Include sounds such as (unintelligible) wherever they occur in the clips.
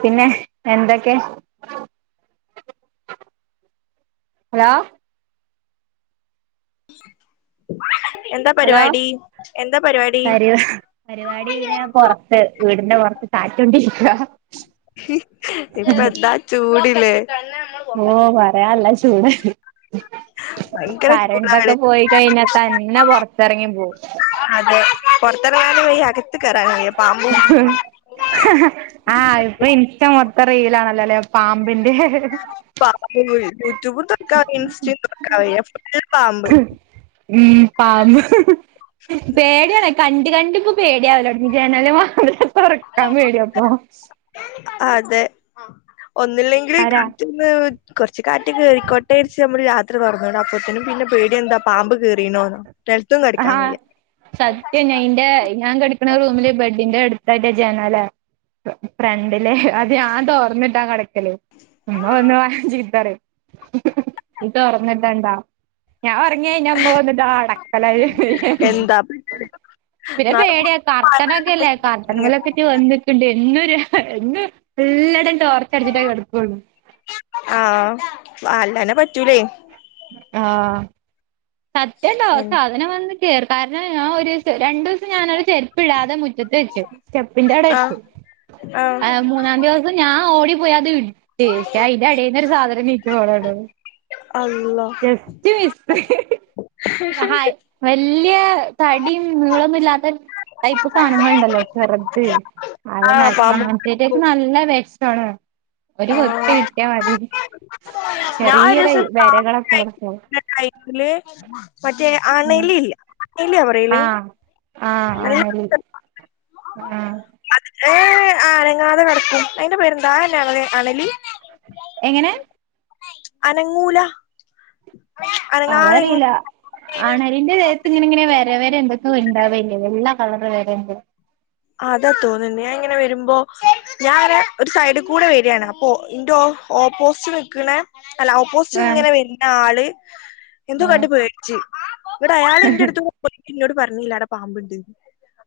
പിന്നെ എന്തൊക്കെ ഹലാ എന്താ ഹലോ പരിപാടി എന്താ പരിപാടി പരിപാ പരിപാടി ഇങ്ങനെ പുറത്ത് വീടിന്റെ പുറത്ത് കാറ്റ് കൊണ്ട് ഇരിക്കുവാ ഇപ്പ എന്താ ചൂട് ഇല്ലേ ഓ പറയാല്ലേ (unintelligible) ഭയങ്കര കരണ്ടൊക്കെ ചൂടാണ് പോയി കഴിഞ്ഞാ തന്നെ പൊറത്തിറങ്ങി പോകും (unintelligible) അകത്തു കയറാൻ ആ ഇപ്പ ഇൻസ്റ്റ മൊത്തം റീലാണ് ഇന്നലെ പാ- പാമ്പ് (unintelligible) യൂട്യൂബും തുറക്കാൻ വയ്യ ഇൻസ്റ്റയും തുറക്കാൻ വയ്യ ഫുൾ പാമ്പ് ഉം പാമ്പ്‌ പേടിയാണ് കണ്ട് കണ്ട് പേടിയാവല് തൊടങ്ങി ജനലും വാതി തൊറക്കാൻ പേടിയാപ്പൊ അതെ ഒന്നില്ലെങ്കിൽ ആരാ (unintelligible) കൊറച്ച് കാറ്റ് കേറിക്കോട്ടെ ര്ച്ച് നമ്മൾ രാത് (unintelligible) അപ്പത്തിനും പിന്നെ പേടി എന്താ പാമ്പ് കേറീണോന്നോ നിലത്തും ആഹ കെടക്കാൻ വയ്യ സത്യം ഞാ ഇന്റെ ഞാൻ കിടക്കണ റൂമില് ബെഡ് അതിന്റെ അടുത്തായിട്ട ജനാല ഫ്രണ്ടിലെ അത് ഞാൻ തോർന്നിട്ടാ കിടക്കല് ഉമ്മ വന്ന് പറയും നീ തുറന്നിടണ്ട ഞാൻ ഉറങ്ങിക്കഴിഞ്ഞ ഉമ്മ വന്നിട്ട് ഹാ (unintelligible) എന്താ പിന്നെ പേടിയാ കർട്ടനൊക്കെയല്ലേ കർട്ടൻ (unintelligible) വന്നിട്ടണ്ട് എന്നൊരു എന്നെ (unintelligible) ഓർത്ത് അടച്ചിട്ടേ കെടുക്കുള്ളു ആഹ് അല്ലാനെ പറ്റൂലേയ് ആഹ് സത്യണ്ടോ എന്ത് സാധനം വന്നി കാരണം ഞാൻ ഒരു ദിവസം രണ്ടു ദിവസം ഞാനടെ ചെരുപ്പ്‌ ഇടാതെ മുറ്റത്ത് വെച്ചു സ്റ്റെപ്പിന്റെട ആഹ് വെച്ച് ആ മൂന്നാം ദിവസം ഞാൻ ഓടി പോയി അത് ഇട- തീർച്ചയായും തിന്റെ എടേന്നു ഒരു സാധനം (unintelligible) അള്ളാ ജസ്റ്റ് മിസ് വല്യ തടിയും നീളൊന്നും ഇല്ലാത്ത ടൈപ്പ് സാധനങ്ങളുണ്ടല്ലോ ചെറുത് അ ആഹ് പാമ്പ് അങ്ങനത്തക്കെ നല്ല വെഷം (unintelligible) ഒരു (unintelligible) ആഹ് കിട്ടിയാ മതി ചെറിയൊരു വെരകളൊ (unintelligible) ടൈമിൽ മറ്റേ ആണലി ഇല്ലേ ഇല്യ പറയല് ആ നല്ല ആണലി ആ ഏ ആ അനങ്ങാതെ കിടക്കും അതിൻ്റെ പേര് എന്താ ന്നെ അണലി എങ്ങനെ അനങ്ങൂല അനങ്ങാതെ ഇങ്ങ അതറിയില്ല അണലിൻ്റെ ദേഹത്ത് ഇങ്ങനെ വരവര എന്തെക്കെയോ ഉണ്ടാകൂലേവെള്ള കളറ് വേരണ്ട് അതാ തോന്നുന്നു ഞാൻ ഇങ്ങനെ വരുമ്പോ ഞാൻനെ ഒരു സൈഡ് കൂടെ വരാ ണ് അപ്പൊ ന്റെ ഓ ഓപോസിറ്റ് നിക്കണേ അല്ല ഓപ്പോസിറ്റ് ആഹ് ഇങ്ങനെ വരുന്ന ആൾ എന്തോ ആഹ് കണ്ട് പേടിച്ചു ഇവിടെ അയാൾ എൻ്റെടുത്ത് (unintelligible) ഇ ന്നോടു പറഞ്ഞില്ല അവിടെ പാമ്പുണ്ട്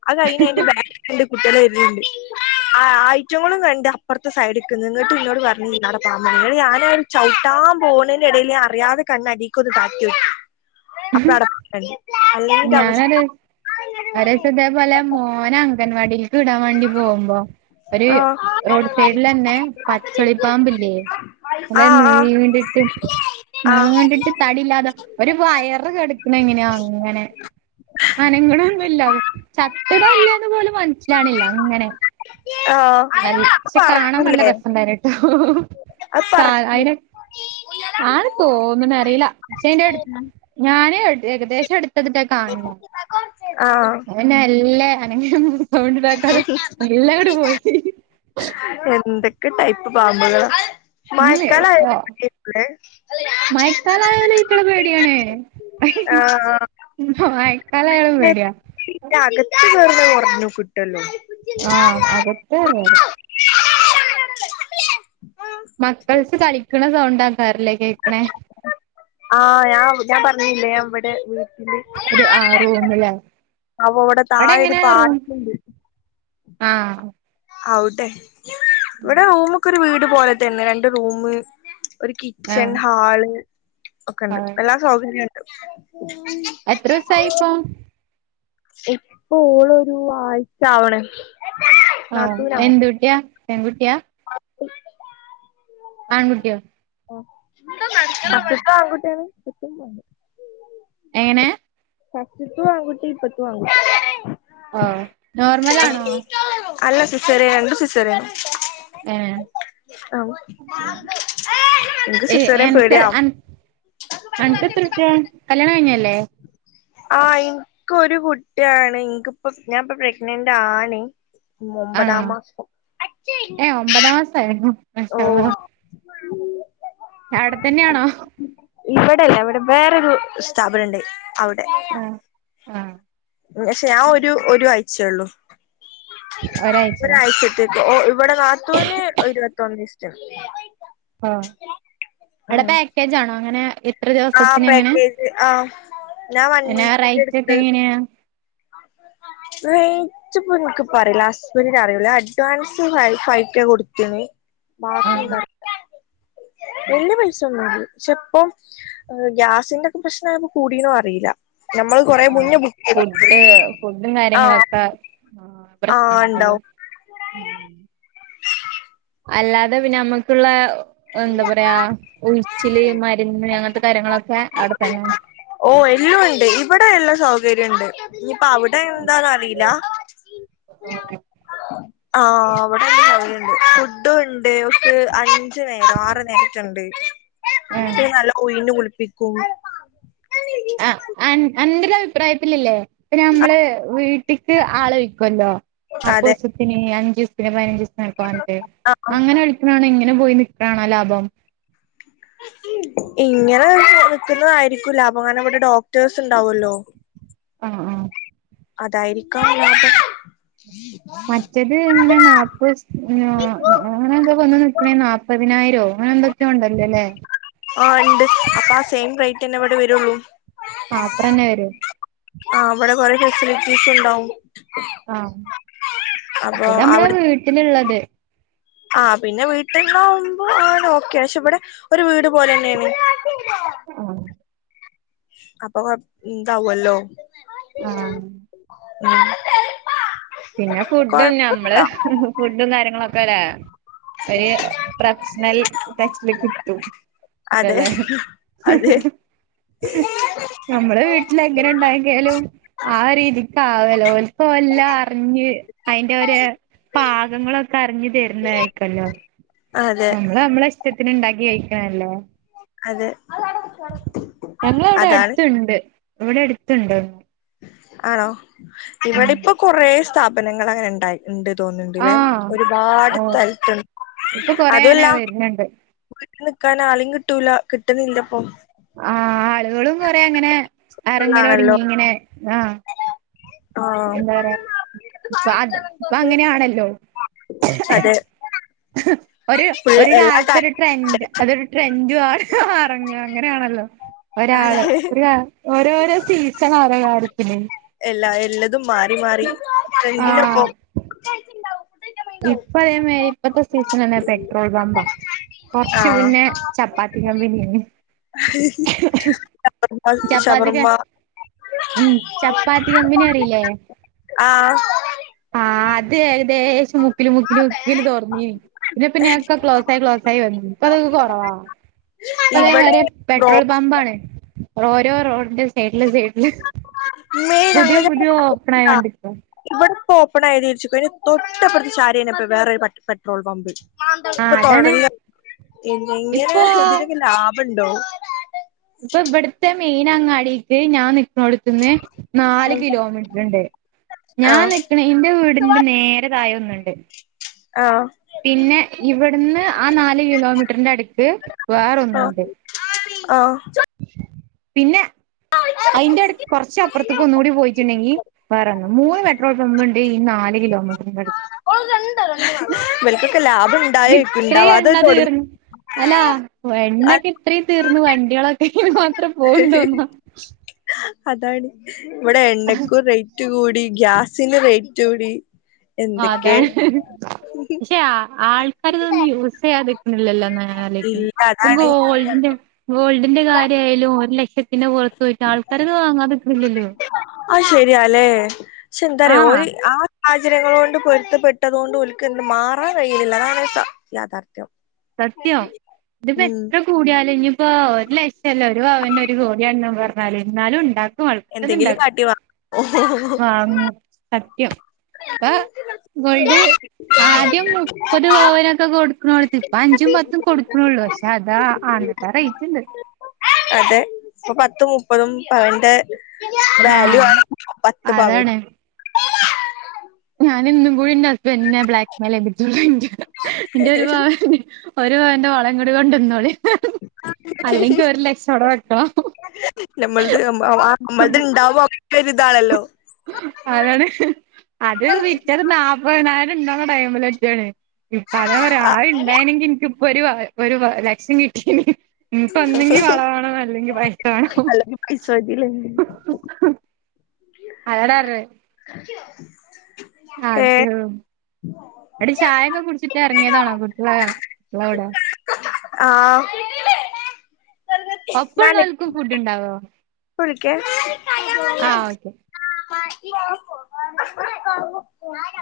അഇഹ് കഴിഞ്ഞ് അയിന്റെ ബാക്ക് കുട്ട്യാള് വര്ണ്ട് ആഐറ്റങ്ങളും കണ്ട് അപ്പുറത്തെ സൈഡ് ക്ക് ന്ന് ഇ ന്ന്ട്ട്നിങ്ങിട്ട് ഇന്നോട് പറഞ്ഞു അവ്ടെ പാമ്പ്ണ്ട് ഇങ്ങട്ട് ഞാനത് ചവിട്ടാൻ പോകണതിന്റെടയിൽഞൻ അറിയാതെ കണ്ണാടിക്ക് ഒന്ന് (unintelligible) ഇന്റെ അവസ്ഥ ങ്‌ഹ്ഞാനൊരു ഒരട്ടം ഇതേപോലെ മോനാണ് അംഗൻവാടിയിലേക്ക് വിടാൻ വേണ്ടി പോകുമ്പോൾ ഒരു ആ റോഡ് സൈഡിൽ തന്നെ പച്ചളി പാമ്പില്ലേ ആ നല്ല നീണ്ടിട്ട് ആ നീണ്ടിട്ട് തടിയില്ലാതെ ഒരു വയറു കിടക്ണഎങ്ങനാ അങ്ങനെ അനങ്ങണൊ ന്നൂല അത് ചത്ത്. ട്ടൊന്നൂ ലന്ന്പോലും മനസ്സിലാവുന്നില്ല ആ അത് (unintelligible) കാണാൻ നല്ല പറക്കൂലേ രസംണ്ടായിരുന്നു അത് ട്ടോ പറ അഅയിനെ നെ ആണെന്നു തോന്ന്ണ് അറീല പക്ഷെ അയ്ന്റെ ഏകദേശം അടുത്ത്, (unintelligible) കാണ് ണ് ആ അവനല്ല (unintelligible) (unintelligible) എന്തൊക്കെ ടൈപ്പ് പാമ്പുകളാ മഴക്കാലം ആയാൽ ആഹ് മതിയാരുന്നു അല്ലേ മയക്കാലായാലും ഇൻക്കടെ പേടിയാണ്. ആ മയക്കാലായാലും പേടിയാ. ക്ഷെഅകത്ത് കേറും കുറഞ്ഞു കിട്ടുവല്ലോ ആ അകത്ത് കേറും അത് മക്കൾ കളിക്കുന്ന സൗണ്ടാണ് (unintelligible) ആഹ് ഞാൻ ഞാൻ പറഞ്ഞില്ലേ ഇവിടെ ഒരു ആഹ് റൂമിലെ അവ അവിടെ താഴൊരു എങ്ങനെയാ റൂം പാർക്കുണ്ട് ആഹ് ആവട്ടെ (inaudible) ഇവിടെ റൂമൊക്കൊരു വീ അത് പോലെ തന്നെ രണ്ട് റൂമ് ഒരു കിച്ചൺ ആഹ് ഹാള് ഒക്കെണ്ട് ആഹ് എല്ലാ സൗകര്യ എത്ര വയസായിപ്പോ ഇപ്പ ഓളൊരു ആഴ്ച്ചാവണ് ആഹ് എന്തുട്ടിയാ പെൺകുട്ടിയാ ആൺകുട്ടിയോ? ആ ഉം. (unintelligible) (unintelligible) എങ്ങനെ ഫസ്റ്റത്തും ആൺകുട്ടി ഇപ്പത്തും ആൺകുട്ടി ആഹ് നോർമലാണോ? അല്ല സിസേറിയനാ രണ്ടും സിസേറിയനാ ഏഹ് ആഹ് എനിക്ക് സിസേറിയൻ എനക്ക് പേടിയാ അൻ അനക്കെത്ര കുട്ട്യാ കല്യാണം കഴിഞ്ഞയല്ലേ? ആഹ് എനിക്കൊരു കുട്ടിയാണ്, ഇനക്ക്പ്പ ഞാൻ ഇപ്പ പ്രെഗ്നന്റാണ്‌. ആഹ് ഏ ഓഹ് ഒമ്പതാംസായായിരുന്നോ? (unintelligible) ഇല്ലടെ അവിടെ വേറൊരു സ്ഥാപനിണ്ട്. അവിടെ ആഹ് ആഹ് പക്ഷെ ഞ ഒരു ഒരു ആഴ്ചയള്ളൂ ഒരാഴ്ചയോ ഒരാഴ്ചത്തേക്ക് ഓഹ് ഇവിടെ നത്തുന് ഇരുപത്തൊ (unintelligible) ആ അവിടെ പാക്കേജാണോ അങ്ങനെ എത്ര ആ ദിവസത്തിന് എങ്ങനെ പാക്കേജ് ആ ഞാൻ വൺ പിന്നെ വീക്കിന്റെ റേറ്റ് ഒക്കെ എടുത്ത് എങ്ങനെയാ (unintelligible) എനക്ക് പറയില്ല ഹസ്ബൻഡിന് അറിയൂല അഡ്വാൻസ് ഫൈക്ക കൊടുത്തന് മാസ വ ആഹ് (unintelligible) എന്ത് പൈസൊന്നതീ ക്ഷെ ഇപ്പം ഗ്യാസിന്റെ ക്കെ പ്രശ്നപ്പോ കൂടിയോന്നും അറിയില്ല നമ്മള് കൊറെ ആണോ മുന്നേ ബുക്ക് ചെയ്ത് ഫുഡ് ഫുഡും ആ കാര്യങ്ങളൊക്കെ ആ പ്രശ്നങ്ങള ഉണ്ടാവും അല്ലാതെ പിന്നെ നമ്മുക്കുള്ള എന്താ പറയാ ഉഴിച്ചില് മരുന്ന് അങ്ങനത്തെ കാര്യങ്ങളൊക്കെ അവിടെത്തന്നെ ഓ എല്ലാം ഉണ്ട് ഇവിടെ എല്ലാ സൗകര്യം ണ്ട് ഇ അപ്പൊ അവിടെ എന്താന്ന അറിയില്ല ഓക്കെ ആ അവിടൊക്കെ ഫുഡും ണ്ട് ഒ അഞ്ചു നേരം ആറ് നേരക്ക ണ്ട് ആഹ് (unintelligible) പ്പിക്കും ആ അന്ന അന്റെ അഭിപ്രായത്തിലില്ലേ പ്പ നമ്മള് വീട്ടിക്ക് ആളെ വയ്ക്കുല്ലോ അതെ പത്തുദിവസത്തിനു അഞ്ച് (unintelligible) ക്കാനട്ട് ആഹ് അങ്ങനെ വിളിക്കണതാണോ ഇങ്ങനെ അങ്ങനെ പോയി നിക്കണോ ലാഭം. ഇങ്ങനെ നിക്കുന്നതായിരിക്കും ലാഭം കാരണം ഇവിടെ ഡോക്ടേഴ്സുണ്ടാവുല്ലോ. ആ ആ അതായിരിക്കാം ലാഭം. മറ്റത് ഇങ്ങനെ നാപസ് ഇങ്ങനെ അങ്ങനെ എന്തോ വന്ന് നിക്കണേന് നാപ്പതിനായിരവൊ ആ ഇണ്ട് അപ്പ ആ സെയിം റെയിറ്റ് റ്റന്നെ ഇവിടെ വരുള്ളൂ. അത്രന്നെ വരൂ. ത്രീ പീസ് ഉണ്ടാവും. ആം അപ്പൊ മറ്റേ നമ്മടെ അവിടെ വീട്ടിലുള്ളത്. ആ പിന്നെ വീട്ടിലാവുമ്പോ അവൻ ഓക്കെ പക്ഷെ ഇവിടെ ഒരു വീട് പൊലന്നെയാണ്. ആ അപ്പൊ കൊ ന്താകുവല്ലോ. ആ ഉം പിന്നെ ഫുഡന്ന കൊഴപ്പല്ല നമ്മള് ഫുഡും കാര്യങ്ങളൊ ക്കല്ലേ ഒരു പ്രൊഫഷണൽ ടച്ചില് കിട്ടും അതെ ഇല്ല ന്തലെ അതെ നമ്മള വീട്ടില എങ്ങനെ ഉണ്ടായെങ്കിലും ആ രീതിക്ക് ആവല്ല ഒ ഹല്ല അറിഞ്ഞ് അയിന്റെ ഒരു പാകങ്ങളൊക്കെ അറിഞ്ഞ് തരുന്ന ആയിരിക്കല്ലോ അതെ നമ്മള് നമ്മളെ ഇഷ്ടത്തിന് ഉണ്ടാക്കി കഴിക്കണോല്ലോ അതെ ഞങ്ങളവിടെ അതാണ് അടുത്തുണ്ട് ഇവിടെ അടുത്തുണ്ടോ ആണോ ഇവിടെപ്പൊ കൊറ സ്ഥപ നങ്ങ (unintelligible) അങ്ങനെ ഉണ്ടായി ഉണ്ട് തോന്നുന്നുണ്ട്ല്ലേ ആഹ് ഒരുപാട് ഓ സ്ഥലത്തുണ്ട് ഇപ്പൊ കൊറേ അങ്ങനെ അതുമല്ല വരുന്നുണ്ട് വീട്ടിനിക്കാനോ അല്ലെങ്കിൽ കിട്ടൂല്ല കിട്ടുന്നില്ലപ്പൊ ആ ആളുകളും കൊറ അങ്ങനെ അറങ്ങല ആണല്ലോ ഒടുങ്ങി ഇങ്ങനെ ആ എന്താ പറയാ ആഹ് ഇപ്പൊ അത് ഇപ്പൊ അങ്ങനെയാണല്ലോ അതെ ഒരു ഫുൾ ഒരു എല്ലാ കാലത്ത് കാര്യ ഒരു ട്രെൻഡ് അതൊരു ട്രെൻഡ ആണ് ആ അറങ്ങ അങ്ങനെയാണല്ലോ അതെ ഒരാള് എയാ (unintelligible) ഓരോരോ സീസൺ അലങ്കാരത്തിന് എല്ല എല്ല അതും മാറി മാറി ട്രെൻഡിനൊപ്പം ഇപ്പഴ് ഇപ്പത്തെ സീസൺ തന്നെ പെട്രോൾ പമ്പാ കൊറച്ചു ആഹ് പിന്നെ ചപ്പാത്തി പി ശവർമ്മ ചപ്പാത്തി ക ശവർമ്മ ഉം ചപ്പാത്തി കമ്പിനി അറിയില്ലേ ആ ആ അതെ അതെ മുക്കില് മുക്കില് മുക്കില് തോർന്നി പിന്നെ പിന്നെ ഒക്കെ ക്ലോസ് ആായി ക്ലോസ് ആായി വന്നു അപ്പ അതൊക്കെ കുറവാ അ അതേമാ ഇവിടെ ബ്രോ പെട്രോൽ പമ്പ ആേ ഓരോ റോഡിന്റെ സൈഡില് സൈഡില് മ്മേ പുതിയോ പുതിയോ ഓപ്പണായികൊണ്ടിക്കും ഇപ്പ ഓപ്പ ആതിച്ചു തൊട്ടപ്പുറത്തു ചാരിനപ്പ വേറെ പെട്രോൾ പമ്പ് ആ ഇ (inaudible) അതാണ് തുടങ്ങ ഇങ്ങനെ ഇപ്പോ ഇതിലൊക്കെ ലാഭ (inaudible) ഉണ്ടോ ഇപ്പൊ ഇവിടുത്തെ മെയിൻ (inaudible) ഞാൻ ടുത്ത്ന്ന് നാല് ഉം കിലോമീറ്റർ ഉണ്ട് ഞാൻ ആഹ് നിക്കണ എന്റെ വീടിന്റെ നേരതായ ഒന്ന് രണ്ട് ആഹ് പിന്നെ ഇവിടുന്ന് ആ നാാലു കിലോമീറ്ററിന്റെ അടുത്ത് വേറെ ഒന്നുംുണ്ട് ആഹ് ആഹ് പിന്നെ അതിന്റെടു കൊറച്ച അപ്പുറത്തപ്പ ഒന്ന കൂടി പോയിട്ടുണ്ടെങ്കി വേറെന്നു മൂന്ന് പെട്രോൾ പമ്പ ഉണ്ട് ഈ നാാല കിലോമീറ്ററിന്റെ അടുത്ത് ഇവൽക്കൊക്കെ ലാഭം ഇണ്ടായേക്കും ഇത്രയും ഇണ്ടാവാതെ എണ്ണ തൊടങ്ങും തീർന്ന്ു അല്ലാ എണ്ണൊക്കെ ഇത്രയും തീർന്നു വണ്ടികളൊക്കെ എ മാത്രം പോണ്ടോന്നോ അതാണ് ഇവിടെ എണ്ട (inaudible) റ്റ് കൂടി ഗ്യാസിന്റെ റേറ്റ് കൂടി ആ എന്തൊക്കെ അതാണ് പക്ഷെ ആൾക്കാർ ഇതൊന്നും യൂസ് ചെയ്യാത ല്ല ഇ ഇല്ല (inaudible) അതാണ് ഗോൾഡിന്റെ ഗോൾഡിന്റെ കാര്യ ആയാലും ഒരു ലക്ഷ പിന്നെ പുറത്തു പോയിട്ട് ആൾക്കാരത് വാങ്ങാതിട്ടില്ലല്ലോ അത് ശരിയാല്ലേ ആഹ സാഹചര്യങ്ങളൾ കൊണ്ട് പൊരുത്തപ്പെട്ടതുകൊണ്ട് ഒരിക്കും മാറാൻ കഴിയില്ല എന്നാണ് യാഥാർത്ഥ്യം സത്യം ഇതിപ്പോ ഉം എത്ര കൂടിയാലും ഇ ഇപ്പ ഒരു ലക്ഷ്യല്ല ഒരു ഭവൻന്റെ ഒരു ഗോലിയാണെന്ന് പറഞ്ഞാല് എന്നാലും ഉണ്ടാക്കും ആൾക്കാരത് എന്തെങ്കിലും ഉണ്ടാക്കും കാട്ടി വ അപ്പ ഗോൾഡ് ആദ്യം മുപ്പത് വനൊക്കെ കൊടുക്കണടു അഞ്ചും പത്തും കൊടുക്കണള്ളൂ പക്ഷെ അതാ അന്നത്തൊ റേറ്റ് ഇണ്ട് അതെ ഇപ്പൊ പത്തും മുപ്പതും പവന്റെ വാല്യൂ ആഹ് ആണ് പത്ത് പവൻ അതാണ് ഞാൻഇന്നുംകൂടി എന്റെ (inaudible) ന്നെ ബ്ലാക്ക്മെയിൽ (inaudible) എന്റെ ഒരു പവൻ ഒരു പവന്റെ വളംങ്കടി കൊണ്ട ഇന്നോളി അവിടെ വെക്കണം നമ്മൾത് നമ്മളത് ഇണ്ടവോ അതാണ് അത് (inaudible) ഇത് ണ്ടാവ്ണ ടൈമിൽ ഒകെണ് ഇപ്പാനെ പറയാ ആ ആരുണ്ടായനെങ്കി എനിക്ക് ഒരു വ ഒരു വ ലക്ഷ്യം കിട്ടിയന് ഇപ്പ ഒന്നുങ്കി വള വേണം അല്ലെങ്കി പൈസ വേണം അല്ലെങ്കി പൈസ മതില്ലേ (unintelligible) (unintelligible) ഏ അത് അവിടെ ചായൊക്കെ കുടിച്ചിട്ട് ഇറങ്ങിയതാണോ കുട്ട്യള് കുട്ട്യള കൂടെ ആഹ് ഒപ്പം ഉള്ളോർക്കും ഫുഡ് ഉണ്ടാവോ കുളിക്ക ആ ഓക്കെ (unintelligible) (unintelligible)